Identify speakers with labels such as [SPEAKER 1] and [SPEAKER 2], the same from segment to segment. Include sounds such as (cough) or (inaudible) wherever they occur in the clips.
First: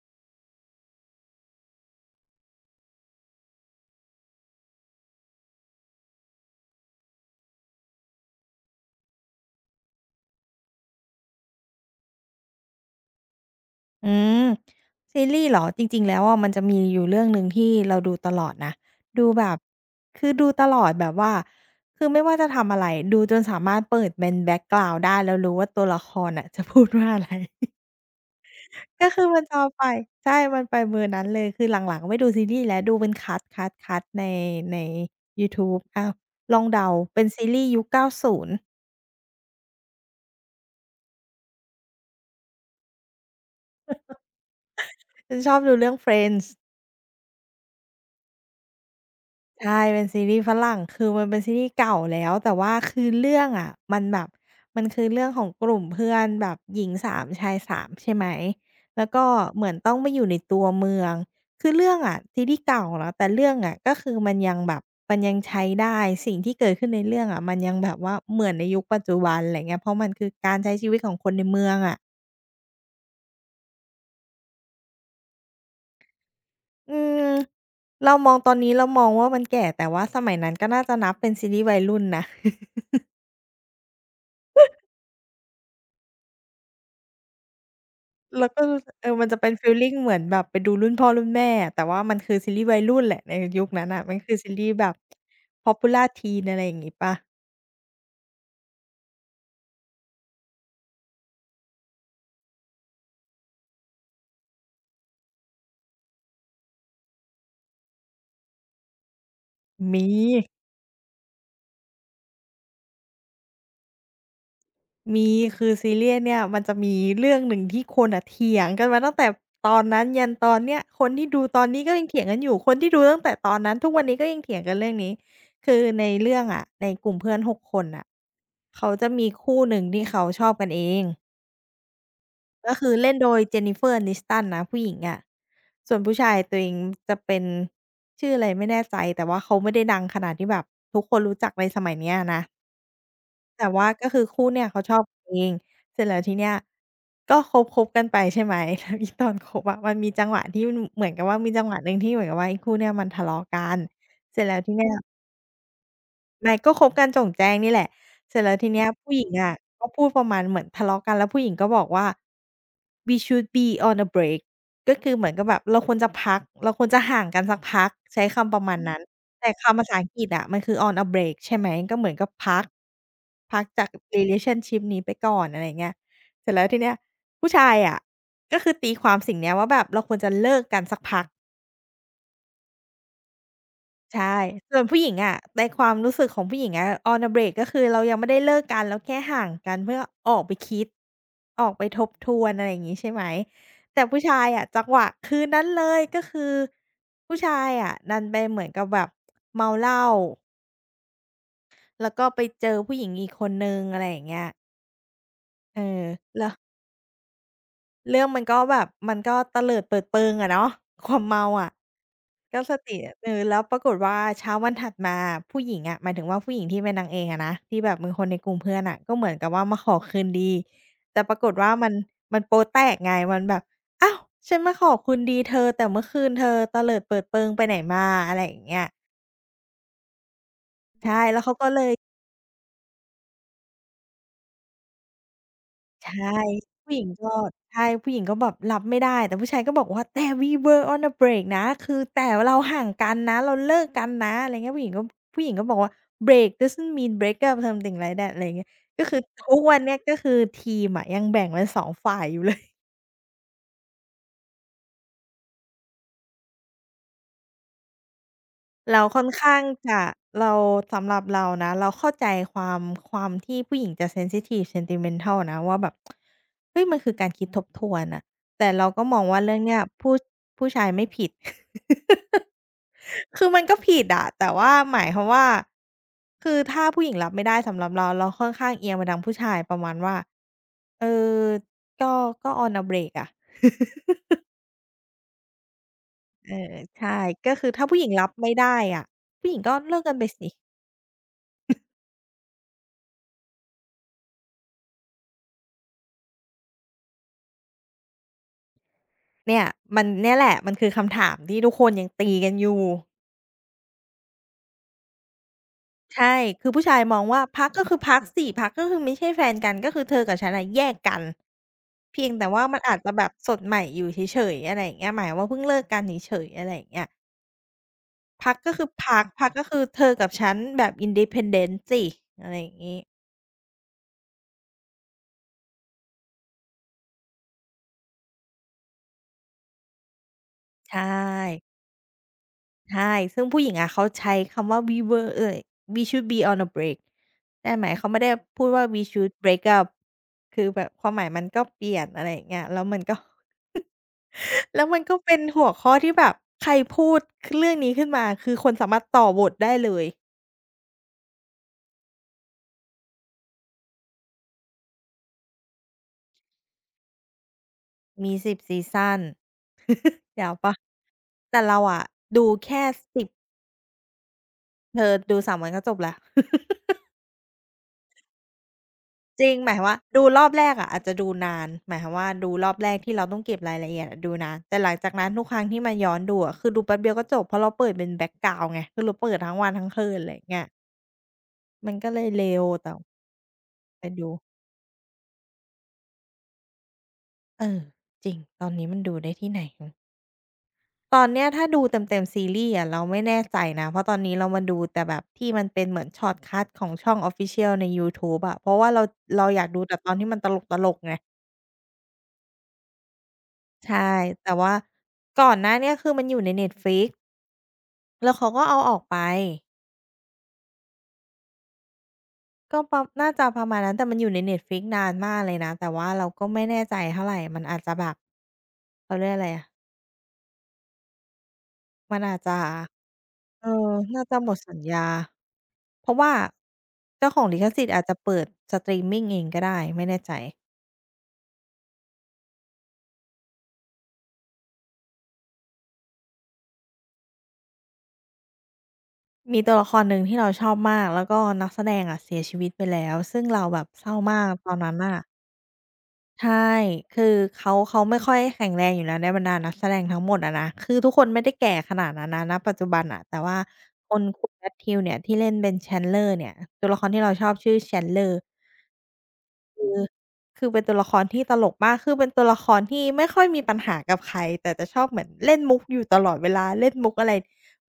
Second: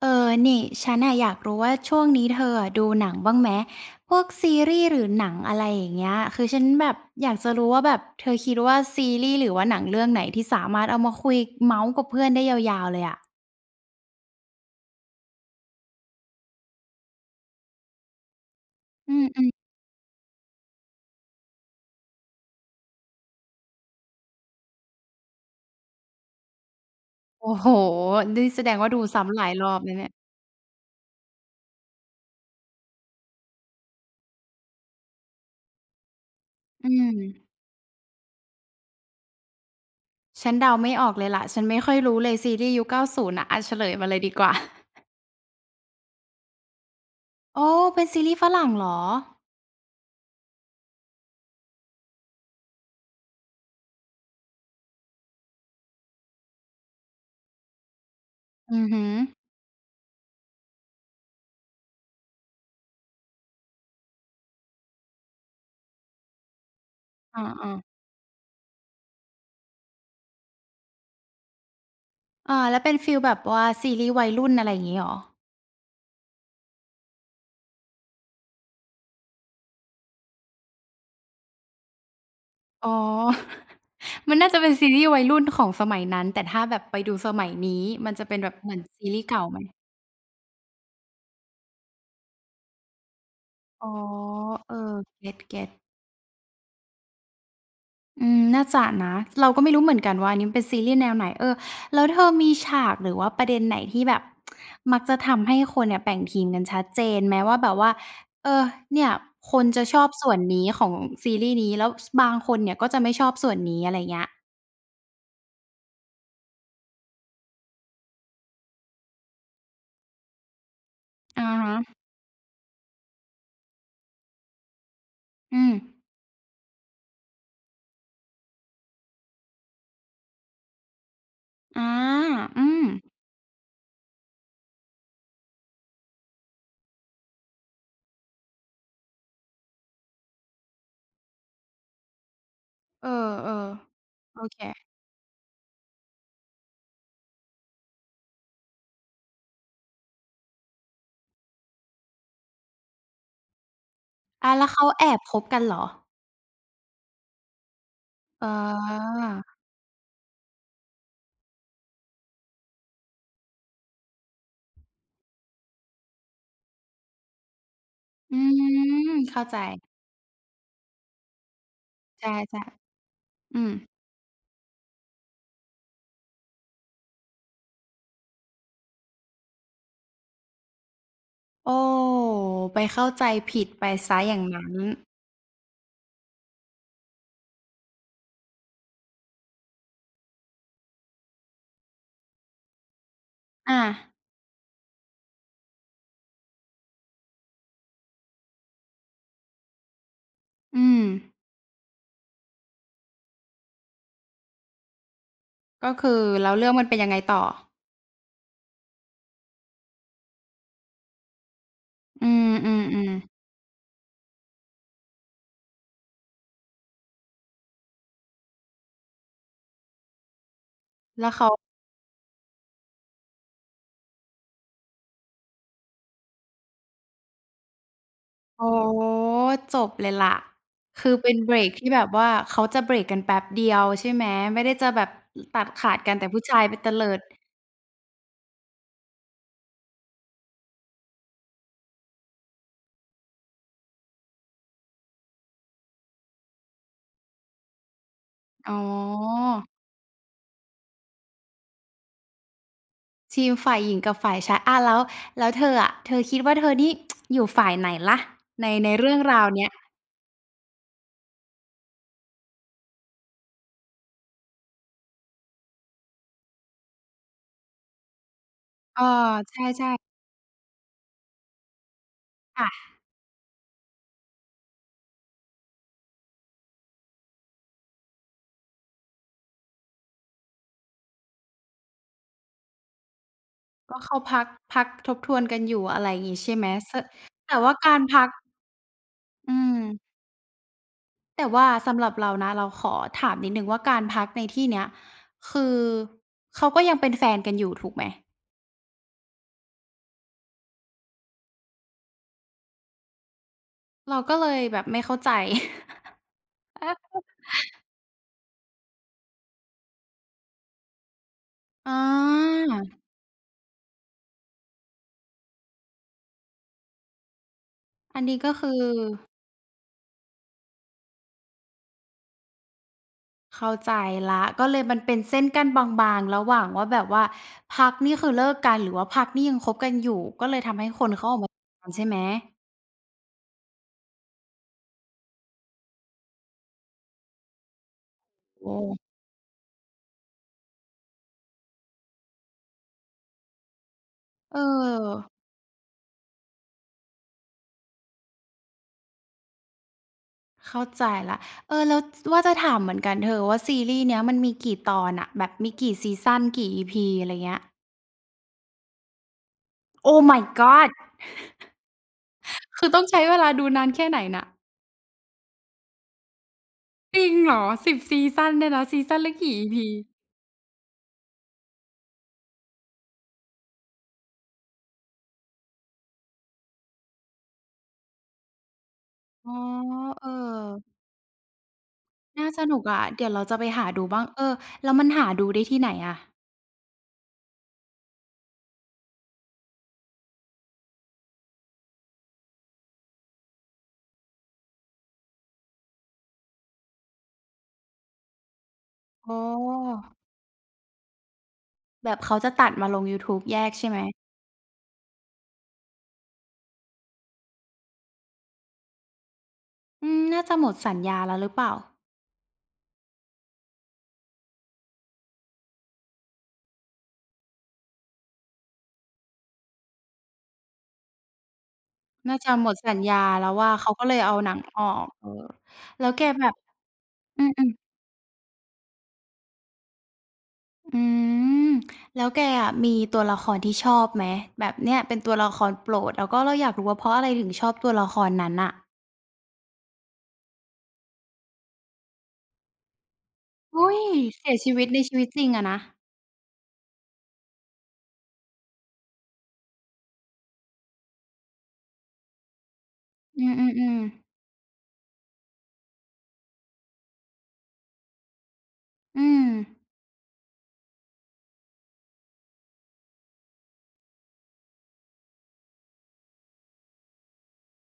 [SPEAKER 1] เออนี่ฉันน่ะอยากรู้ว่าช่วงนี้เธออะดูหนังบ้างไหมพวกซีรีส์หรือหนังอะไรอย่างเงี้ยคือฉันแบบอยากจะรู้ว่าแบบเธอคิดว่าซีรีส์หรือว่าหนังเรื่องไหนที่สามารถเอามาคุยเมาส์กับเพื่อนได้ยาวๆเลยอะ
[SPEAKER 2] อืมซีรีส์เหรอจริงๆแล้วอะมันจะมีอยู่เรื่องหนึ่งที่เราดูตลอดนะ
[SPEAKER 1] อื
[SPEAKER 2] ดูแบบ
[SPEAKER 1] ม
[SPEAKER 2] คือดูตลอดแบบว่าคือไม่ว่าจะทำอะไรดูจนสามารถเปิดเป็นแบ็กกราวนด์ได้แล้วรู้ว่าตัวละครน่ะ (laughs) จะพูดว่าอะไร
[SPEAKER 1] ๆโอ้โฮ
[SPEAKER 2] (laughs)
[SPEAKER 1] นี่แสดงว่าดู
[SPEAKER 2] ก็คือ
[SPEAKER 1] ซ้ำห
[SPEAKER 2] มัน
[SPEAKER 1] ลาย
[SPEAKER 2] จะ
[SPEAKER 1] ร
[SPEAKER 2] เอา
[SPEAKER 1] อบ
[SPEAKER 2] ไป
[SPEAKER 1] นะเนี่ย
[SPEAKER 2] ใช่มันไปเบอร์นั้นเลยคือหลังๆไม่ดูซีรีส์แล้วดูเป็นคัตคัตคัตในยูทูบอ้าวลอง
[SPEAKER 1] อื
[SPEAKER 2] เดาเป็นซี
[SPEAKER 1] ม
[SPEAKER 2] รีส์ยุค90
[SPEAKER 1] ฉันเดาไม่ออกเลยล่ะฉันไม่ค่อยรู้เลยซีรีส์ยุค90นย์น่ะอะเฉลยมาเลยดีกว่า
[SPEAKER 2] ฉันชอบดูเรื่อง Friends
[SPEAKER 1] โอ้เป็นซีรีส์ฝรั่งเหรอ
[SPEAKER 2] ใช่เป็นซีรีส์ฝรั่งคือมันเป็นซีรีส์เก่าแล้วแต่ว่าคือเรื่องอะมันแบบมันคือเรื่องของกลุ่มเพื่อนแบบหญิงสามชายสามใช่ไหม
[SPEAKER 1] อือฮึ
[SPEAKER 2] แล้วก็เหมือนต้องไปอยู่ในตัวเมืองคือเรื่องอะซีรีส์เก่าแล้วแต่เรื่องอะก็คือมันยังแบบมันยังใช้ได้สิ่งที่เกิดขึ้นในเรื่องอะมัน
[SPEAKER 1] อา
[SPEAKER 2] ยังแบ
[SPEAKER 1] ๆ
[SPEAKER 2] บว่าเหมือนในยุคปัจจุบันไรเงี้ยเพราะมันคือการใช้ชีวิตของคนในเมืองอะ
[SPEAKER 1] อาแล้วเป็นฟีลแบบว่าซีรีส์วัยรุ่นอะไรอย่างงี้เหรอ
[SPEAKER 2] อืมเรามองตอนนี้เรามองว่ามันแก่แต่ว่าสมัยนั้นก็น่าจะนับเป็นซีรีส์วัยรุ่นนะ
[SPEAKER 1] อ๋อ (laughs) มันน่าจะเป็นซีรีส์วัยรุ่นของสมัยนั้นแต่ถ้าแบบไปดูสมัยนี้มันจะเป็น
[SPEAKER 2] แล้
[SPEAKER 1] แบ
[SPEAKER 2] ว
[SPEAKER 1] บ
[SPEAKER 2] ก็
[SPEAKER 1] เหมือนซี
[SPEAKER 2] เออ
[SPEAKER 1] รี
[SPEAKER 2] มั
[SPEAKER 1] ส์
[SPEAKER 2] นจะ
[SPEAKER 1] เก่า
[SPEAKER 2] เป็น
[SPEAKER 1] ไหม
[SPEAKER 2] ฟีลลิงเหมือนแบบไปดูรุ่นพ่อรุ่นแม่อะแต่ว่ามันคือซีรีส์วัยรุ่นแหละในยุคนั้
[SPEAKER 1] อ๋อ
[SPEAKER 2] นน่ะมันคือซีรี
[SPEAKER 1] เออ
[SPEAKER 2] ส์แบบ
[SPEAKER 1] เก็ตเก็ต
[SPEAKER 2] Popular Teen อะไรอย่างงี้เปล่า
[SPEAKER 1] อืมน่าจะนะเราก็ไม่รู้เหมือนกันว่าอันนี้มันเป็นซีรีส์แนวไหนเออแล้วเธอมีฉากหรือว่าประเด็นไหนที่แบบมักจะทำให้คนเนี่ยแบ่งทีมกันชัดเจนไหมว่าแบบว่าเออเนี่ยคนจะชอ
[SPEAKER 2] มี
[SPEAKER 1] บส่วนนี้ของซีรีส์นี้แล้วบางคนเนี่ยก็จะไม่ชอบส่วนนี้อะไรเงี้ย
[SPEAKER 2] มีคือซีรีส์อันเนี่ยมันจะมีเรื่องหนึ่งที่คนอะเถียงกันมาตั้งแต่ตอนนั้นยันตอนเนี้ยคนที่ดู
[SPEAKER 1] อะ
[SPEAKER 2] ตอน
[SPEAKER 1] ฮะ
[SPEAKER 2] นี้ก็ยังเถียงกันอยู่คนที่ดูตั้งแต่ตอนนั้นทุกวันนี้ก็ยังเถียงกันเรื่องนี้
[SPEAKER 1] อืม
[SPEAKER 2] คือในเรื่องอะในกลุ่มเพื่อนหกคนน่ะเขาจะมีคู่หนึ่งที่เขาชอบกันเอง
[SPEAKER 1] อาอื
[SPEAKER 2] ก็
[SPEAKER 1] ม
[SPEAKER 2] คือเล่นโดย Jennifer Aniston นะผู้หญิงอะส่วนผู้ชายตัวเองจะเป็นชื่ออะไรไม่แน่ใจแต่ว่าเขาไม่ได้ดังขนาดที่แบบทุกคนรู้จักในสมัยเนี้ยนะ
[SPEAKER 1] เ
[SPEAKER 2] แต่
[SPEAKER 1] ออ
[SPEAKER 2] ว่าก็คือ
[SPEAKER 1] ๆโอ
[SPEAKER 2] คู่
[SPEAKER 1] เค
[SPEAKER 2] เนี่ยเขาชอบกันเองเสร็จแล้วทีเนี้ยก็คบกันไปใช่ไหม (laughs) แล้วอีตอนคบอะมันมีจังหวะที่เหมือนกับว่ามีจังหวะหนึ่งที่เหมือนกับว่าไอ้คู่เนี้ยมันทะเลาะกันเสร็จ
[SPEAKER 1] อา
[SPEAKER 2] แล้ว
[SPEAKER 1] แล้ว
[SPEAKER 2] ที
[SPEAKER 1] เขา
[SPEAKER 2] เนี้ย
[SPEAKER 1] แอบคบกันเหรอ
[SPEAKER 2] ไม่ก็คบกันโจ่งแจ้งนี่แหละเสร็จ
[SPEAKER 1] อ๋
[SPEAKER 2] แล้วทีเนี้ยผู้
[SPEAKER 1] อ
[SPEAKER 2] หญิงอะก็พูดประมาณเหมือนทะเลาะกันแล้วผู้หญิงก็บอกว่า "We should be on a break" ก็คือเหมือนกับแบบเราควรจะพักเราควรจะห่างกันสักพักใช้
[SPEAKER 1] อื
[SPEAKER 2] คำประมาณนั้น
[SPEAKER 1] ม เข้า
[SPEAKER 2] แต่
[SPEAKER 1] ใจ
[SPEAKER 2] คำภาษาอังกฤษอะมันคือ on a break ใช่ไหมก็เหมือน
[SPEAKER 1] ใช
[SPEAKER 2] กับพั
[SPEAKER 1] ่
[SPEAKER 2] ก
[SPEAKER 1] ๆ
[SPEAKER 2] พั
[SPEAKER 1] อื
[SPEAKER 2] ก
[SPEAKER 1] ม
[SPEAKER 2] จาก relationship นี้ไปก่อนอะไรอย่างเงี้ยเสร็จแล้วทีเนี้ยผู้ชายอะก็คือตีความสิ่งเนี้ยว่าแบบเราควรจะเลิกกันสักพัก
[SPEAKER 1] โอ้ไปเข้าใจผิดไปเสีย
[SPEAKER 2] ใช่
[SPEAKER 1] อย่างนั้น
[SPEAKER 2] ส่วนผู้หญิงอะในความรู้สึกของผู้หญิงอะ on a break ก็คือเรายังไม่ได้เลิกกันเราแค่ห่างกันเพื่อออกไปคิด ออกไปทบทวนอะไรอย่างงี้ใช่ไหม
[SPEAKER 1] อา
[SPEAKER 2] แต่ผู้ชายอะจังหวะคืนนั้นเลยก็คือผู้ชายอะดันไปเหมือนกับแบบเมาเหล้า
[SPEAKER 1] อืม
[SPEAKER 2] แล้วก็ไปเจอผู้หญิงอีกคนหนึ่งอะไรอย่างเงี้ยเอ
[SPEAKER 1] ก็
[SPEAKER 2] อ
[SPEAKER 1] คือ
[SPEAKER 2] แล้
[SPEAKER 1] แล้
[SPEAKER 2] ว
[SPEAKER 1] วเรื่องมันเป็นยังไงต่อ
[SPEAKER 2] เรื่องมันก็แบบมันก็เตลิดเปิดเปิงอะเนาะ (laughs) ความเมาอะ
[SPEAKER 1] อื
[SPEAKER 2] ก็สติ
[SPEAKER 1] ม
[SPEAKER 2] เออ
[SPEAKER 1] ๆ
[SPEAKER 2] แล้วปรากฏว่าเช้าวันถัดมาผู้หญิงอะหมายถึงว่าผู้หญิงที่เป็นนางเอกอะนะที่แบบเป็นคนในกลุ่มเพื่อนน่ะก็เหมือนกับว่ามาขอคืนดี
[SPEAKER 1] ๆ
[SPEAKER 2] แต่
[SPEAKER 1] แล้ว
[SPEAKER 2] ปราก
[SPEAKER 1] เขา
[SPEAKER 2] ฏว่ามันมันโป๊ะแตกไงมันแบบอ้าวฉันมาขอคืนดีเธอแต่เมื่อคืนเธอเตลิดเปิดเปิงไปไหนมาอะไรอย่า
[SPEAKER 1] โอ้
[SPEAKER 2] งเงี้ย
[SPEAKER 1] โฮจบเลยล่ะคื
[SPEAKER 2] ใช่
[SPEAKER 1] อเป็น
[SPEAKER 2] แล้ว
[SPEAKER 1] เบ
[SPEAKER 2] เขา
[SPEAKER 1] ร
[SPEAKER 2] ก็
[SPEAKER 1] ก
[SPEAKER 2] เล
[SPEAKER 1] ที่
[SPEAKER 2] ย
[SPEAKER 1] แบบว่าเขาจะเบรกกันแป๊บเดียวใช่ไหม ไม่ได้จะแบบตัดขาดกั
[SPEAKER 2] ใช่
[SPEAKER 1] นแต่ผู้ชายไปเต
[SPEAKER 2] ผู้หญิ
[SPEAKER 1] ลิ
[SPEAKER 2] ง
[SPEAKER 1] ด
[SPEAKER 2] ก็ใช่ผู้หญิงก็แบบรับไม่ได้แต่ผู้ชายก็บอกว่าแต่ we were on a break นะคือแต่เราห่างกันนะเราเลิกกันนะอะไรเงี้ยผู้หญิงก็บอกว่า "Break doesn't mean break up something like that" อะไรอย่างเงี้ย
[SPEAKER 1] อ๋อ
[SPEAKER 2] ก็คือทุกวันเนี้ยก็คือทีมอะยังแบ่งเป็นสองฝ่ายอยู่เลย
[SPEAKER 1] ทีมฝ่ายหญิงกับฝ่ายชายอาแล้วแล้วเธออะเธอคิดว่าเธอนี่อยู่ฝ่ายไหนล่ะใน
[SPEAKER 2] เรา
[SPEAKER 1] เรื่อง
[SPEAKER 2] ค่อน
[SPEAKER 1] ราว
[SPEAKER 2] ข้าง
[SPEAKER 1] เนี้ย
[SPEAKER 2] จะเราสำหรับเรานะเราเข้าใจความความที่ผู้หญิงจะเซนซิทิฟ sentimental นะว่าแบบเฮ้ยมันคือการคิดทบทวนน่ะแต่เรา
[SPEAKER 1] เออ
[SPEAKER 2] ก็มองว่า
[SPEAKER 1] ใ
[SPEAKER 2] เรื่องเนี้ย
[SPEAKER 1] ช่ๆ
[SPEAKER 2] ผู้ชายไม่ผิด
[SPEAKER 1] ค่ะ
[SPEAKER 2] (laughs) คือมันก็ผิดอะแต่ว่าหมายความว่าคือถ้าผู้หญิงรับไม่ได้สำหรับเราเราค่อนข้างเอียงไปทางผู้ชายประมาณว่าเออก็ก็ on a break อะ
[SPEAKER 1] ก็เขาพักพักทบทวนกันอยู่อะไรอย่างงี้
[SPEAKER 2] เอ
[SPEAKER 1] ใช่ไหม
[SPEAKER 2] อ (laughs)
[SPEAKER 1] ส
[SPEAKER 2] ใช่ก็
[SPEAKER 1] แต่
[SPEAKER 2] คือ
[SPEAKER 1] ว่า
[SPEAKER 2] ถ้า
[SPEAKER 1] กา
[SPEAKER 2] ผู้
[SPEAKER 1] ร
[SPEAKER 2] หญิง
[SPEAKER 1] พั
[SPEAKER 2] รั
[SPEAKER 1] ก
[SPEAKER 2] บไม่ได้อะผู้
[SPEAKER 1] อื
[SPEAKER 2] หญิงก็
[SPEAKER 1] ม
[SPEAKER 2] เลิกกันไปสิ
[SPEAKER 1] แต่ว่าสำหรับเรานะเราขอถามนิดหนึ่งว่าการพักในที่เนี้ยคือเขาก็ยังเป็นแฟนกันอยู่ถูกไหม
[SPEAKER 2] เนี่ยมันเนี่ยแหละมันคือคำถามที่ทุกคนยังตีกันอยู่
[SPEAKER 1] เราก็เลยแบบไม่เข้าใจ
[SPEAKER 2] ใช่คือผู้ชายมองว่าพักก็คือพักสิพักก็คือไม่ใช่แฟนกันก็คือเธอกับฉันอะแยกกัน
[SPEAKER 1] (laughs) อ
[SPEAKER 2] เพียงแต่
[SPEAKER 1] า
[SPEAKER 2] ว่ามันอาจจะแบบสดใหม่อยู่เฉยๆอะไรอย่างเงี้ยหมายว่าเพิ่งเลิกกันเฉยๆอะไรอย่างเงี้ย
[SPEAKER 1] อันนี้ก็
[SPEAKER 2] พักก็
[SPEAKER 1] คือ
[SPEAKER 2] คือพักพักก็คือเธอกับฉันแบบ Independent สิอะไรอย่างงี้
[SPEAKER 1] เข้าใจละก็เลยมันเป็นเส้นกั้นบางๆระหว่างว่าแบบว่าพักนี่คือเลิกกันหรือว่าพักนี่ยังคบกันอยู่ก็เลยทำให้ค
[SPEAKER 2] ใช่
[SPEAKER 1] นเขาออกมากันใช่ไหม
[SPEAKER 2] ใช่ซึ่งผู้หญิงอะเขาใช้คำว่า "We were" เอ่ย "We should be on a break" แต่หมายเขาไม่ได้พูด
[SPEAKER 1] โอ้
[SPEAKER 2] ว่า "We should break up" คือแบบความหมายมันก็เปลี่ยนอะไรอย่างเงี้ยแล้วมันก็ (laughs)
[SPEAKER 1] เออ
[SPEAKER 2] แล้วมันก็เป็นหัวข้อที่แบบใครพูดเรื่องนี้ขึ้นมา คือคนสามารถต่อบทได้เลย
[SPEAKER 1] เข้าใจละวเออแล้วว่าจะถามเหมือนกันเธอว่าซีรีส์เนี้ยมันมีกี่ตอนอะแบบมีกี่ซีซันกี่อีพีอะไรเงี้ย
[SPEAKER 2] มี10ซีซัน
[SPEAKER 1] Oh my
[SPEAKER 2] (laughs) ยาวปะ
[SPEAKER 1] god!
[SPEAKER 2] แต่เราอะดูแค่
[SPEAKER 1] คือต้องใช้
[SPEAKER 2] 10
[SPEAKER 1] เวลาดูนานแค่ไหนน่ะ
[SPEAKER 2] เธอดู3วันก็จบแล้ว (laughs)
[SPEAKER 1] จริงเหรอ10 ซีซันเนี่ยนะซีซันละ
[SPEAKER 2] จริ
[SPEAKER 1] กี่
[SPEAKER 2] ง
[SPEAKER 1] อี
[SPEAKER 2] หมายควา
[SPEAKER 1] พี
[SPEAKER 2] มว่าดูรอบแรกอะอาจจะดูนานหมายความว่าดูรอบแรกที่เราต้องเก็บรายละเอียดอะดูนานแต่หลังจากนั้นทุกครั้งที่มาย้อนดูอะคือดูแป๊บเดียวก็จบเพราะเราเปิดเป็นแบ็กกราวนด์ไงคือเราเปิด
[SPEAKER 1] อ๋อ
[SPEAKER 2] ทั้งวันทั้งคืน
[SPEAKER 1] เอ
[SPEAKER 2] อะ
[SPEAKER 1] อ
[SPEAKER 2] ไรอย่างเงี้ยมันก็เลย
[SPEAKER 1] น่า
[SPEAKER 2] เร็
[SPEAKER 1] ส
[SPEAKER 2] ว
[SPEAKER 1] นุก
[SPEAKER 2] แต่
[SPEAKER 1] อะ เดี๋ยวเราจะไปหาดู
[SPEAKER 2] ไป
[SPEAKER 1] บ้าง
[SPEAKER 2] ดู
[SPEAKER 1] เออแล้วมันหาดูได้ที่ไหนอะ
[SPEAKER 2] เออจริงตอนนี้มันดูได้ที่ไหนตอนเนี้ยถ้าดูเต็มๆซีรีส์อะเราไม่แน่ใจนะเพราะตอนนี้เรามาดูแต่แบบที่มันเป็นเหมือนช็อตคัตของช่อง Official ในยูทูบอะเพราะว่า
[SPEAKER 1] อ๋อ
[SPEAKER 2] เราอยากดูแต่ตอนที่มันตลกๆไง
[SPEAKER 1] แบบเขาจะตัดมาลงยูทูบแยกใช่
[SPEAKER 2] ใช
[SPEAKER 1] ไหม
[SPEAKER 2] ่แต่ว่าก่อนหน้าเนี้ยคือมันอยู่ใน Netflix แล้วเขาก็เอาออกไป
[SPEAKER 1] อืมน่าจะหมดสัญญาแล้วหรือเปล่า
[SPEAKER 2] ก็ประน่าจะประมาณนั้นแต่มันอยู่ใน Netflix นานมากเลยนะแต่ว่าเราก็ไม่แน่ใจเท่าไรมันอาจจะแบบเขาเรียกอะไรอะมัน
[SPEAKER 1] น่า
[SPEAKER 2] อาจ
[SPEAKER 1] จะ
[SPEAKER 2] จะ
[SPEAKER 1] หมดสัญญาแล้ว
[SPEAKER 2] เอ
[SPEAKER 1] ว่าเขา
[SPEAKER 2] อ
[SPEAKER 1] ก็เลย
[SPEAKER 2] น่า
[SPEAKER 1] เอา
[SPEAKER 2] จะ
[SPEAKER 1] ห
[SPEAKER 2] หม
[SPEAKER 1] นัง
[SPEAKER 2] ดสั
[SPEAKER 1] อ
[SPEAKER 2] ญ
[SPEAKER 1] อ
[SPEAKER 2] ญา
[SPEAKER 1] กเออแล้
[SPEAKER 2] เพ
[SPEAKER 1] ว
[SPEAKER 2] ราะ
[SPEAKER 1] แก
[SPEAKER 2] ว่า
[SPEAKER 1] แบบ
[SPEAKER 2] เจ้าข
[SPEAKER 1] อื
[SPEAKER 2] องลิข
[SPEAKER 1] ม
[SPEAKER 2] สิทธิ์
[SPEAKER 1] ๆ
[SPEAKER 2] อาจจะเปิดสตรีมมิงเองก็ได้ไม่แน่ใจ
[SPEAKER 1] อืมแล้วแกอะมีตัวละครที่ชอบไหมแบบเนี่ยเป็นตัวละครโปรดแล้วก็เราอยากรู้ว่าเพราะอะไรถึงชอบตัวละครนั้นน่ะ
[SPEAKER 2] มีตัวละครหนึ่งที่เราชอบมากแล้วก็นักแสดงอะเสียชีวิตไปแล้วซึ่งเราแบบ
[SPEAKER 1] อุ๊ย
[SPEAKER 2] เศร้ามาก
[SPEAKER 1] เสีย
[SPEAKER 2] ต
[SPEAKER 1] ชี
[SPEAKER 2] อน
[SPEAKER 1] วิต
[SPEAKER 2] นั้น
[SPEAKER 1] ในชี
[SPEAKER 2] น่ะ
[SPEAKER 1] วิตจริงอะนะ
[SPEAKER 2] ใช่คือเขาไม่ค่อยแข็งแรงอยู่แล้วในบรรดานักแสดงทั้งหมดอะนะคือทุกคนไม่ได้แก่ขนาดนั้นนะณปัจจุบันน่ะแต่
[SPEAKER 1] อื
[SPEAKER 2] ว่า
[SPEAKER 1] ม
[SPEAKER 2] คน
[SPEAKER 1] ๆๆ
[SPEAKER 2] คุณ Matthew เนี่ยที่เล่นเป็น Chandler เนี่ยตัวละครที่เราชอบชื่อ Chandler
[SPEAKER 1] อืม
[SPEAKER 2] คือคือเป็นตัวละครที่ตลกมากคือเป็นตัวละครที่ไม่ค่อยมีปัญหากับใครแต่จะชอบเหมือนเล่นมุกอยู่ตลอดเวลาเล่นมุกอะไร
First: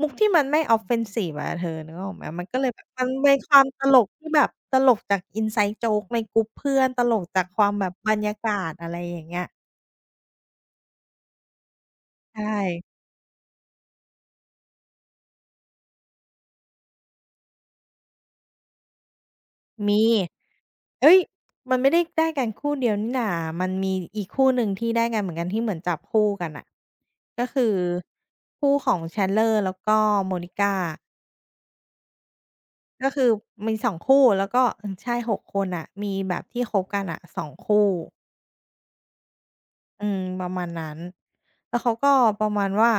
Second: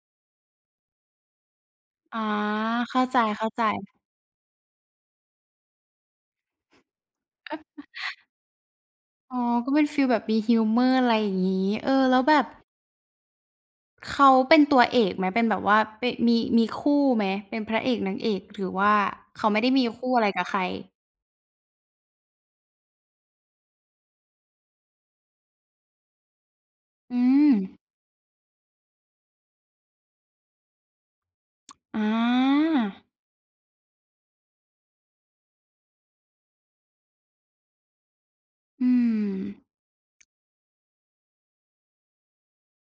[SPEAKER 2] มุกที่มันไม่ offensive อะเธอนึกออก
[SPEAKER 1] อา
[SPEAKER 2] ไหมมันก็เลยแบบ
[SPEAKER 1] เข้า
[SPEAKER 2] มัน
[SPEAKER 1] ใ
[SPEAKER 2] เป็นควา
[SPEAKER 1] จ
[SPEAKER 2] มตล
[SPEAKER 1] ๆ
[SPEAKER 2] กที่แบบตลกจาก inside joke ในกรุ๊ปเพื่อนตลกจากความแบบบรรยากาศอะไรอย่าง
[SPEAKER 1] อ๋
[SPEAKER 2] เงี้
[SPEAKER 1] อ
[SPEAKER 2] ย
[SPEAKER 1] ก็เป็นฟีลแบบมีฮิวเมอร์อะไรอย่างงี้เออแล้วแบ
[SPEAKER 2] ใช
[SPEAKER 1] บ
[SPEAKER 2] ่
[SPEAKER 1] เขาเป็นตัวเอกไหมเป็นแบบว่าเป็นมีคู่ไหมเป็นพระเอกนางเอกหรือว่าเขาไม่ได้มี
[SPEAKER 2] มี
[SPEAKER 1] คู่อะไรกับใคร
[SPEAKER 2] เอ๊ยมันไม่ได้ได้กันคู่เดียวนี่น่ะมันมีอีกคู่หนึ่งที่ได้กันเหมือนกันที่เหมือนจับคู่กันน่ะ
[SPEAKER 1] อื
[SPEAKER 2] ก็
[SPEAKER 1] ม
[SPEAKER 2] คือคู่ของ Chandler แล้วก็ Monica
[SPEAKER 1] อา
[SPEAKER 2] ก็คือมีสองคู่แล้วก็อืมใช่หกคนน่ะมีแบบที่คบกันน่ะ2คู่
[SPEAKER 1] อืม
[SPEAKER 2] อืมประมาณนั้นแล้วเขาก็ประมาณว่า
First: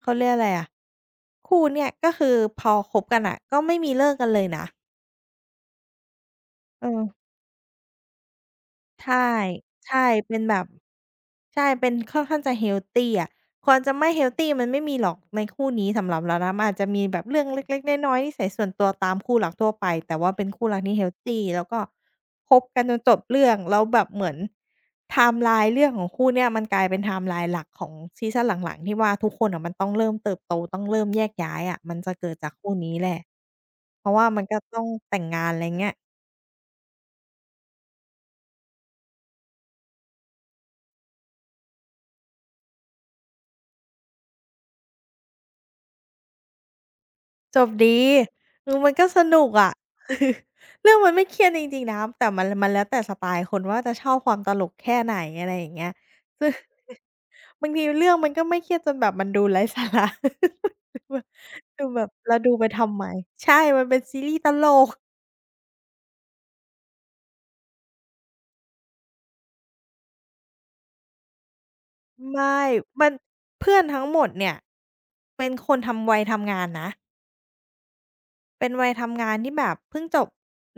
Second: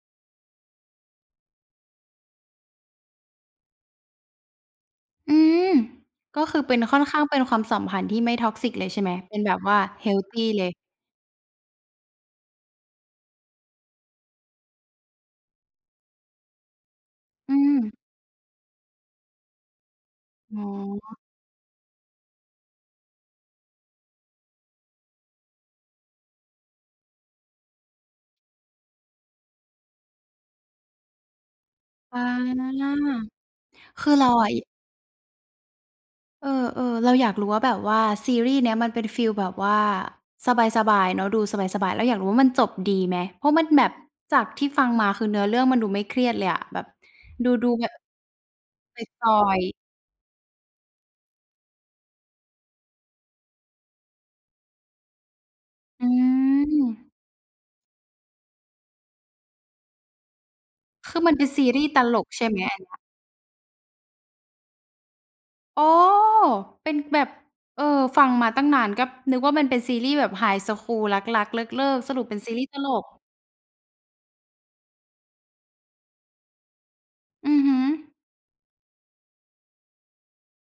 [SPEAKER 2] เขาเรียกอะไรอะคู่เนี่ยก็คือพอคบกันน่ะก็ไม่มีเลิกกันเลยนะ
[SPEAKER 1] อืมก็คือเป็น
[SPEAKER 2] เอ
[SPEAKER 1] ค่อน
[SPEAKER 2] อ
[SPEAKER 1] ข้างเป็นความสัมพันธ์ที่ไม่ toxic เลยใช่ไหม
[SPEAKER 2] ใช่
[SPEAKER 1] เป็นแบบว่า
[SPEAKER 2] ใช่
[SPEAKER 1] เฮล
[SPEAKER 2] เป็
[SPEAKER 1] ที
[SPEAKER 2] นแบ
[SPEAKER 1] เล
[SPEAKER 2] บ
[SPEAKER 1] ย
[SPEAKER 2] ใช่เป็นค่อนข้างจะเฮลทีอะความจะไม่เฮลทีมันไม่มีหรอกในคู่นี้สำหรับเรานะมันอาจจะมีแบบเรื่อง
[SPEAKER 1] อืม
[SPEAKER 2] เล็กๆน้อยๆนิสัยส่วนตัวตามคู่รักทั่วไปแต่ว่าเป็น
[SPEAKER 1] อ๋
[SPEAKER 2] คู่รักที่เฮล
[SPEAKER 1] อ
[SPEAKER 2] ทีแล้วก็คบกันจนจบเรื่องแล้วแบบเหมือนไทม์ไลน์เรื่องของคู่เนี้ยมันกลายเป็นไทม์ไลน์หลักของซีซันหลังๆที่ว่าทุกคนน่ะมันต้องเริ่มเติบโตต้องเริ่มแยกย้ายอะมันจะ
[SPEAKER 1] อ
[SPEAKER 2] เกิดจากคู่
[SPEAKER 1] า
[SPEAKER 2] นี้แหละเพ
[SPEAKER 1] คือ
[SPEAKER 2] ราะว่า
[SPEAKER 1] เรา
[SPEAKER 2] มัน
[SPEAKER 1] อะ
[SPEAKER 2] ก็ต้องแต่งงานไรเงี้ย
[SPEAKER 1] เออเออเราอยากรู้ว่าแบบว่าซีรีส์เนี้ยมันเป็นฟีลแบบว่าสบายๆเนาะดูสบายๆแล้วอยากรู้ว่ามันจบดีไหมเพราะมันแบบจากที่ฟังมาคือเนื้อเรื่องมันดูไม่เครียดเลยอะแบบดู
[SPEAKER 2] จ
[SPEAKER 1] ดู
[SPEAKER 2] บ
[SPEAKER 1] แบ
[SPEAKER 2] ดี
[SPEAKER 1] บ
[SPEAKER 2] เออมัน
[SPEAKER 1] ไป
[SPEAKER 2] ก็ส
[SPEAKER 1] จอ
[SPEAKER 2] นุก
[SPEAKER 1] ย
[SPEAKER 2] อะ
[SPEAKER 1] ๆ
[SPEAKER 2] (laughs) เรื่องมันไม่เครียดจริงๆนะแต่มันแล้วแต่สไตล์คนว่าจะชอบความตลกแค่ไหนอะไรอย่างเงี้ย
[SPEAKER 1] อื
[SPEAKER 2] ซึ่ง
[SPEAKER 1] ม
[SPEAKER 2] (laughs) บางทีเรื่องมันก็ไม่เครียดจนแบบมันดูไร้สาระ
[SPEAKER 1] คือมันเป็นซี
[SPEAKER 2] (laughs) ดู
[SPEAKER 1] รีส์ต
[SPEAKER 2] แบบ
[SPEAKER 1] ลก
[SPEAKER 2] เรา
[SPEAKER 1] ใช่
[SPEAKER 2] ดู
[SPEAKER 1] ไหม
[SPEAKER 2] ไป
[SPEAKER 1] อั
[SPEAKER 2] ทำ
[SPEAKER 1] น
[SPEAKER 2] ไมใช่มันเป็นซีรีส์ตลก
[SPEAKER 1] อ๋อเป็นแบบเออฟังมาตั้งนานก็นึกว่ามันเป็นซีรีส์แบบไฮสคูลรักๆเลิกๆสรุปเป็นซี
[SPEAKER 2] ไม่
[SPEAKER 1] รีส์ตลก
[SPEAKER 2] มันเพื่อนทั้งหมดเนี่ยเป็นคนทำวัยทำงานนะ
[SPEAKER 1] อือฮึอ
[SPEAKER 2] เป็นวัยทำงานที่แบบเพิ่งจบ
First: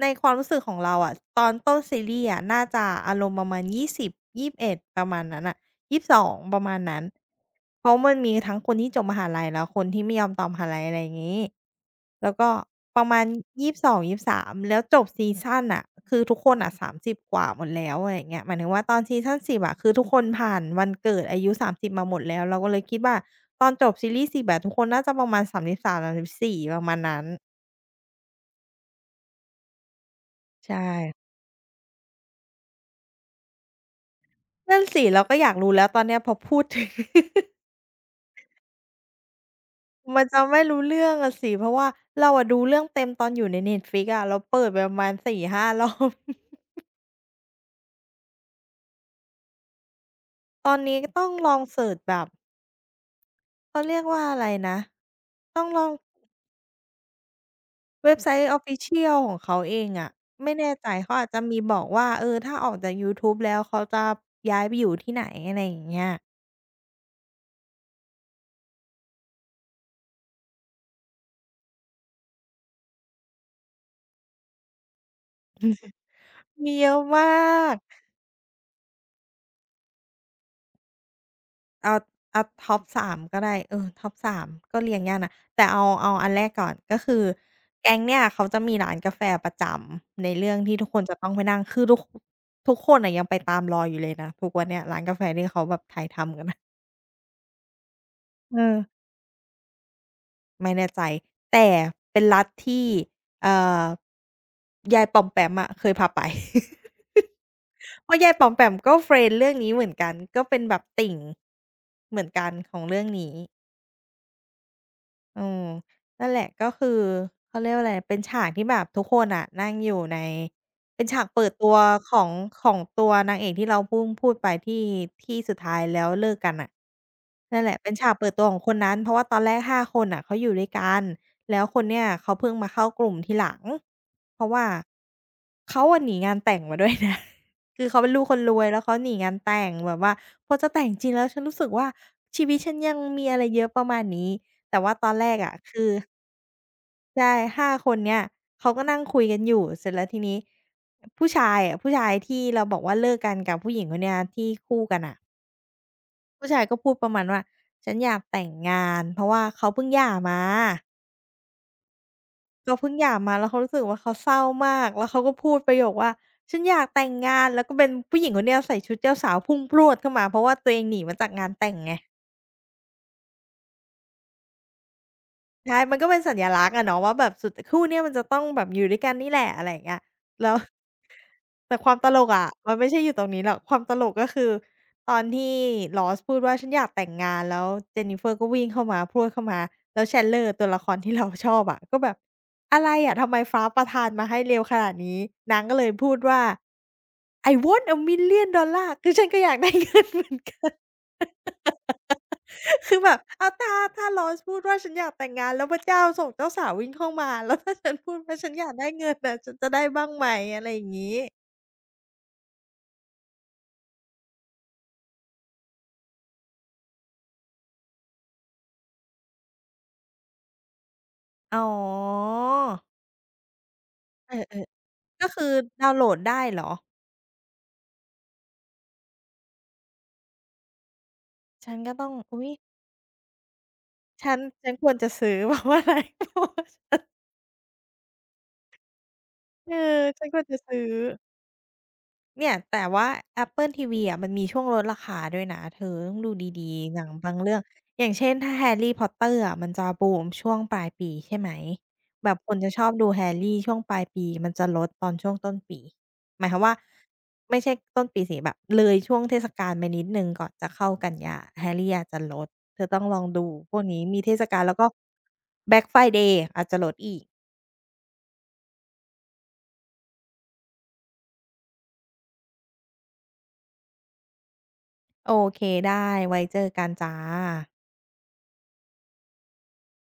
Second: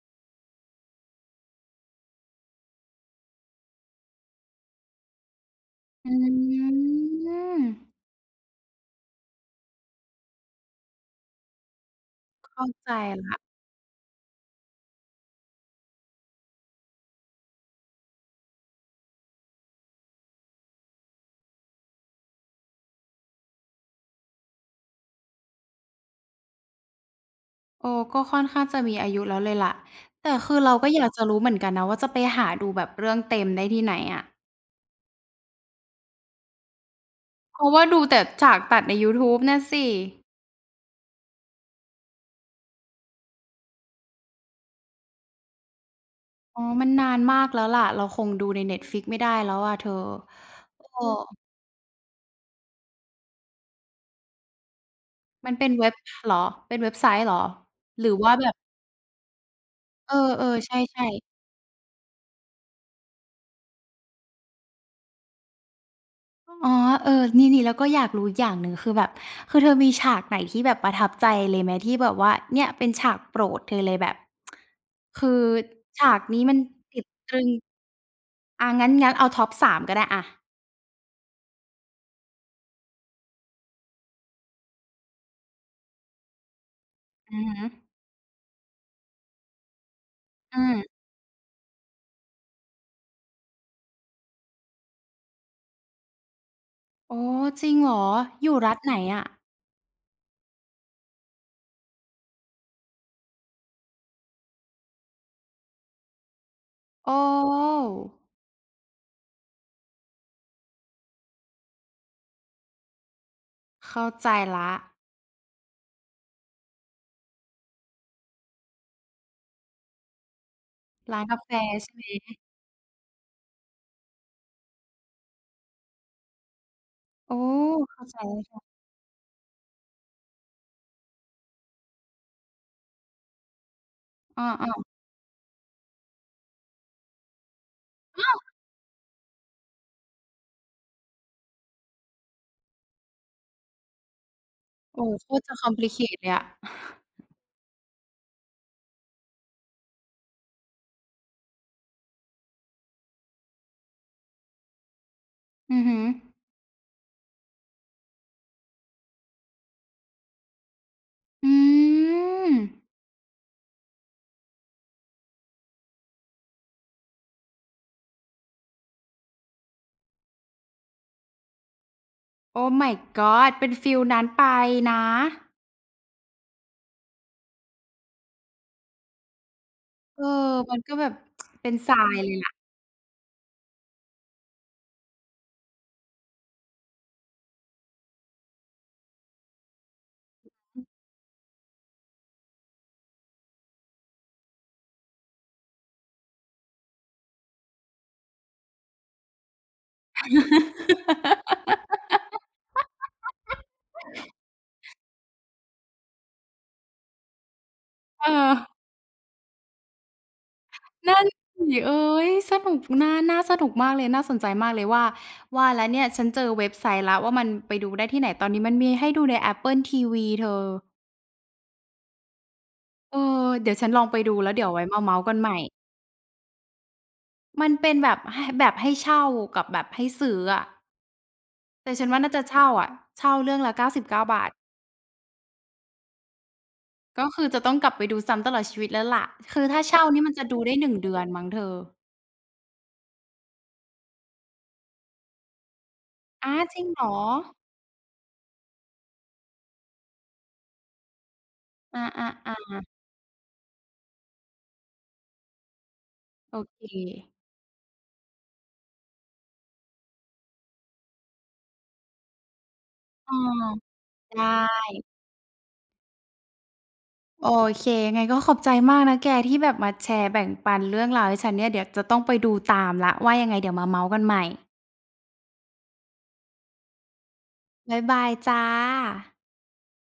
[SPEAKER 2] ในความรู้สึกของเราอะตอนต้นซีรีส์อะน่าจะอารมณ์ประมาณยี่สิบยี่สิบเอ2 1ประมาณนั้นน่ะ
[SPEAKER 1] อื
[SPEAKER 2] 22ประมาณนั้น
[SPEAKER 1] ม
[SPEAKER 2] เพราะมันมีทั้งคนที่จบมหาลัยแล้วคนที่ไม่ยอมต่อมหาลัยอะไรอย่างงี้แล้วก็
[SPEAKER 1] เข้าใจ
[SPEAKER 2] ประมาณ2 2ามแล้วจบซีซันน่ะคือทุกคนอะ30 กว่าหมดแล้วอะไรอย่างเงี้ยหมายถึงว่าตอนซีซัน 10อะคือทุกคนผ่านวันเกิดอายุ 30มาหมดแล้วเราก็เลยคิดว่าตอนจบซีรีส์10อะทุกคนน่าจะประมาณ33 34ประมาณนั้น
[SPEAKER 1] เออก็ค่อนข้างจะมีอายุแล้วเลยล่ะแต่คือเรา
[SPEAKER 2] ใช่
[SPEAKER 1] ก็อยากจะรู้เหมือนกันนะว่าจะไปหาดูแบบเรื่องเต็มได้ที่ไหนอะ
[SPEAKER 2] นั่นสิเราก็อยากรู้แล้วตอนเนี้ยพอพูดถึง (laughs)
[SPEAKER 1] เพราะว่าดูแต่ฉากตัดในยูทูบน่ะสิ
[SPEAKER 2] มันจะไม่รู้เรื่องอะสิเพราะว่าเราอะดูเรื่องเต็มตอนอยู่ใน Netflix อะเราเปิดไปประมาณ4-5 (laughs) รอบ
[SPEAKER 1] อ๋อมันนานมากแล้วล่ะเราคงดูใน Netflix ไม่ได้แล้วอะเธอ
[SPEAKER 2] ตอน
[SPEAKER 1] เอ
[SPEAKER 2] นี้
[SPEAKER 1] อ
[SPEAKER 2] ก็ต้องลองเซิร์ชแบบเขาเรียกว่าอะไรนะ
[SPEAKER 1] มัน
[SPEAKER 2] ต้อ
[SPEAKER 1] เป็
[SPEAKER 2] ง
[SPEAKER 1] น
[SPEAKER 2] ลอ
[SPEAKER 1] เว็
[SPEAKER 2] ง
[SPEAKER 1] บเหรอเป็นเว็บไซต์เหรอหรือ
[SPEAKER 2] เว็บไซ
[SPEAKER 1] ว่าแบ
[SPEAKER 2] ต์
[SPEAKER 1] บ
[SPEAKER 2] Official ของเขาเอง
[SPEAKER 1] เอ
[SPEAKER 2] อะ
[SPEAKER 1] อ
[SPEAKER 2] ไม่
[SPEAKER 1] ๆใช
[SPEAKER 2] แน่ใจ
[SPEAKER 1] ่
[SPEAKER 2] เขาอาจ
[SPEAKER 1] ๆ
[SPEAKER 2] จะมีบอกว่าเออถ้าออกจากยูทูบแล้วเขาจะย้ายไปอยู่ที่ไหนอะไรอย่างเงี้ย
[SPEAKER 1] อ๋อเออนี่ๆแล้วก็อยากรู้อีกอย่างหนึ่งคือแบบคือเธอมีฉากไหนที่แบบประทับใจเลยไหมที่แบบว่าเนี่ยเป็นฉากโปรดเธอเลยแบบคือฉากนี้มัน
[SPEAKER 2] มีเย
[SPEAKER 1] ติ
[SPEAKER 2] อะ
[SPEAKER 1] ด
[SPEAKER 2] ม
[SPEAKER 1] ตรึง
[SPEAKER 2] าก
[SPEAKER 1] อางั้นงั้นเอาท็อป3ก็ได้อะ
[SPEAKER 2] เอาเอาท็อป3ก็ได้เออท็อป3ก็เรียงยากนะแต่เอาอันแรกก่อนก็คือ
[SPEAKER 1] อือฮึ
[SPEAKER 2] แก๊งเนี่ยเขาจะมีร้านกาแฟประจำในเรื่อ
[SPEAKER 1] อื
[SPEAKER 2] งที่ทุกคน
[SPEAKER 1] ม
[SPEAKER 2] จะต้องไปนั่งคือทุกคนน่ะยังไปตามรอยอยู่เลยนะทุกวันเนี้ยร้านกาแฟที่เขาแบบถ่ายทำกันน่ะ
[SPEAKER 1] อ๋อจริงเหรออยู่
[SPEAKER 2] เอ
[SPEAKER 1] รัฐ
[SPEAKER 2] อ
[SPEAKER 1] ไหนอะ
[SPEAKER 2] ไม่แน่ใจแต่เป็นรัฐที่เอ่อยายปอมแปมอะเคยพาไป
[SPEAKER 1] โอ้
[SPEAKER 2] (laughs) เพราะยายปอมแปมก็เฟรนด์เรื่องนี้เหมือนกันก็เป็นแบบติ่งเหมือนกันของเรื่องนี้
[SPEAKER 1] เข้าใจแล้ว
[SPEAKER 2] เออนั่นแหละก็คือเขาเรียกว่าอะไรเป็นฉากที่แบบทุกคนน่ะนั่งอยู่ในเป็น
[SPEAKER 1] ร้า
[SPEAKER 2] ฉา
[SPEAKER 1] น
[SPEAKER 2] ก
[SPEAKER 1] กา
[SPEAKER 2] เปิ
[SPEAKER 1] แฟ
[SPEAKER 2] ดตัว
[SPEAKER 1] ใช่ไหม
[SPEAKER 2] ของของตัวนางเอกที่เราเพิ่งพูดไปที่สุดท้ายแล้วเลิกกันน่ะ
[SPEAKER 1] โอ้
[SPEAKER 2] นั่นแหละเป็น
[SPEAKER 1] เข้า
[SPEAKER 2] ฉาก
[SPEAKER 1] ใจ
[SPEAKER 2] เปิด
[SPEAKER 1] แล้ว
[SPEAKER 2] ตัวของค
[SPEAKER 1] ค่ะ
[SPEAKER 2] นนั้นเพราะว่าตอนแรก5คนน่ะเขาอยู่ด้วยกันแล้วคนเนี้ยเขาเพิ่งมาเข้ากลุ่มทีหลังเพราะว่า
[SPEAKER 1] อา
[SPEAKER 2] เขาอะหนีงานแต่งมาด้วยนะ (laughs) คือเขาเป็นลูกคนรวยแล้วเขาหนีงานแต่งแบบว่าพอจะแต่งจริงแล้วฉันรู้สึกว่าชีวิตฉันยังมีอะไรเยอะประมาณนี้ แต่
[SPEAKER 1] ๆ
[SPEAKER 2] ว่า
[SPEAKER 1] โอ้
[SPEAKER 2] ตอนแร
[SPEAKER 1] โค
[SPEAKER 2] ก
[SPEAKER 1] ตร
[SPEAKER 2] อะ
[SPEAKER 1] จะคอมพ
[SPEAKER 2] คื
[SPEAKER 1] ลิ
[SPEAKER 2] อ
[SPEAKER 1] เคตเลยอะ
[SPEAKER 2] ใช่5คนเนี้ยเขาก็นั่งคุยกันอยู่เสร็จแล้วทีนี้ผู้ชายอะผู้ชายที่เราบอกว่าเลิกกันกับผู้หญิงคนเนี้ยที่คู่กันน่ะ
[SPEAKER 1] อือฮึ
[SPEAKER 2] ผู้ชายก็พูดประมาณว่าฉันอยากแต่งงานเพราะว่าเขาเพิ่งหย่ามา
[SPEAKER 1] อืม
[SPEAKER 2] เขาเพิ่งหย่ามาแล้วเขารู้สึกว่าเขาเศร้ามากแล้วเขาก็พูดประโยคว่าฉันอยากแต่งงานแล้วก็เป็นผู้หญิงคนเนี้ยใส่ชุดเจ้าสาวพุ่งพรวดเข้ามาเพราะว่าตัวเองหนีมาจากงานแต่งไง
[SPEAKER 1] Oh my god เป็นฟีลนั้นไปนะ
[SPEAKER 2] ใช่มันก็เป็นสัญลักษณ์อะเนาะว่าแบบสุดคู่เนี้ยมันจะต้องแบบอยู่ด้วยกันนี่แหละอะไรอย่างเงี้ย
[SPEAKER 1] เออ
[SPEAKER 2] แล้ว
[SPEAKER 1] มันก็แบบเป็น
[SPEAKER 2] แต่ค
[SPEAKER 1] ท
[SPEAKER 2] วาม
[SPEAKER 1] รา
[SPEAKER 2] ต
[SPEAKER 1] ย
[SPEAKER 2] ลก
[SPEAKER 1] เลย
[SPEAKER 2] อะ
[SPEAKER 1] ล่ะ
[SPEAKER 2] มันไม่ใช่อยู่ตรงนี้หรอกความตลกก็คือตอนที่ล o s สพูดว่าฉันอยากแต่งงานแล้ว Jennifer ก็วิ่งเข้ามาพรวดเข้ามาแล้ว Chandler ตัวละครที่เราชอบอะก็แบบอะไรอะทำไมฟ้าประทานมาให้เร็วขนาดนี้นางก็เลยพูดว่า "I want a million dollar" คือฉันก็อยากได้เงินเหมือนกัน (laughs) คือแบบอ้าวถ้า Ross พูดว่าฉันอยากแต่งงานแล้วพระเจ้าส่งเจ้าสาววิ่งเข้ามาแล้วถ้าฉันพูด
[SPEAKER 1] เอ
[SPEAKER 2] ว่าฉั
[SPEAKER 1] อ
[SPEAKER 2] นอยากได้เงินน่ะฉันจะได้บ้างไหมอะไรอย่างงี้
[SPEAKER 1] นั่นสิเอ๊ยสนุกน่าสนุกมากเลย น่าสนใจมากเลยว่าแล้วเนี่ยฉันเจอเว็บไซต์แล้วว่ามันไปดูได้ที่ไหน ตอนนี้มันมีให้ดูใน Apple TV เธอ
[SPEAKER 2] อ๋อ
[SPEAKER 1] เออ เดี๋ยวฉันลองไป
[SPEAKER 2] เอ
[SPEAKER 1] ดู
[SPEAKER 2] อ
[SPEAKER 1] แล้วเดี๋ยวไว้มาเมา
[SPEAKER 2] ๆ
[SPEAKER 1] ท์
[SPEAKER 2] ก็
[SPEAKER 1] กันให
[SPEAKER 2] คือ
[SPEAKER 1] ม่
[SPEAKER 2] ดาวน์โหลดได้เหรอ
[SPEAKER 1] มันเป็นแบบหแบบให้เช่ากับแบบให้ซื้ออะ
[SPEAKER 2] ฉัน
[SPEAKER 1] แต่
[SPEAKER 2] ก็
[SPEAKER 1] ฉั
[SPEAKER 2] ต้
[SPEAKER 1] น
[SPEAKER 2] อง
[SPEAKER 1] ว่าน่าจะ
[SPEAKER 2] อุ๊ย
[SPEAKER 1] เช่าอะเช่าเรื่องละเก้าสิบเก้า
[SPEAKER 2] ฉัน
[SPEAKER 1] บาท
[SPEAKER 2] ฉันควรจะซื้อ (laughs) เพราะว่าอะไรเพราะว่า
[SPEAKER 1] ก็คือจะต้องกลับไปดูซ้ำตลอดชีวิตแล้วล่ะคือ
[SPEAKER 2] เออ
[SPEAKER 1] ถ้าเช่านี่
[SPEAKER 2] ฉัน
[SPEAKER 1] มัน
[SPEAKER 2] คว
[SPEAKER 1] จะ
[SPEAKER 2] รจะ
[SPEAKER 1] ดูได้
[SPEAKER 2] ซื้อ
[SPEAKER 1] หนึ่งเดือนมั้งเธอ
[SPEAKER 2] เนี่ยแต่ว่า Apple TV อะมันมีช่วงลดราคาด้วยนะเธอต้องดู
[SPEAKER 1] อา
[SPEAKER 2] ดี
[SPEAKER 1] จริง
[SPEAKER 2] ๆห
[SPEAKER 1] เหร
[SPEAKER 2] นัง
[SPEAKER 1] อ
[SPEAKER 2] บางเรื่องอย่างเช่นถ้า Harry Potter อะมันจะบูมช่วงปลายปีใช่ไหม
[SPEAKER 1] อ
[SPEAKER 2] แบบค
[SPEAKER 1] า
[SPEAKER 2] นจะช
[SPEAKER 1] ๆ
[SPEAKER 2] อบดู Harry ช่วงปลายปีมันจะลดตอนช่วงต้นปีหมา
[SPEAKER 1] ๆ
[SPEAKER 2] ยค
[SPEAKER 1] โอ
[SPEAKER 2] วามว่า
[SPEAKER 1] เค
[SPEAKER 2] ไม่ใช่ต้นปีสิแบบเลยช่วงเทศกาลไปนิดหนึ่งก่อนจะเข้ากันยา Harry อาจจะลดเธอต้องลอง
[SPEAKER 1] เออ
[SPEAKER 2] ดูพวกนี้มีเท
[SPEAKER 1] ได
[SPEAKER 2] ศกาลแล้ว
[SPEAKER 1] ้
[SPEAKER 2] ก็ Black Friday อาจจะลดอีก
[SPEAKER 1] โอเค ไงก็ขอบใจมากนะแกที่แบบมาแชร์แบ่งปันเรื่องราวให้ฉันเนี่ยเดี๋ยวจะต้องไปดูตามแล้วว่ายังไงเดี๋ยวมาเมาท์กันใหม่
[SPEAKER 2] โอเคได้ไว้เจอกันจ้ะ
[SPEAKER 1] บ๊ายบายจ้ะ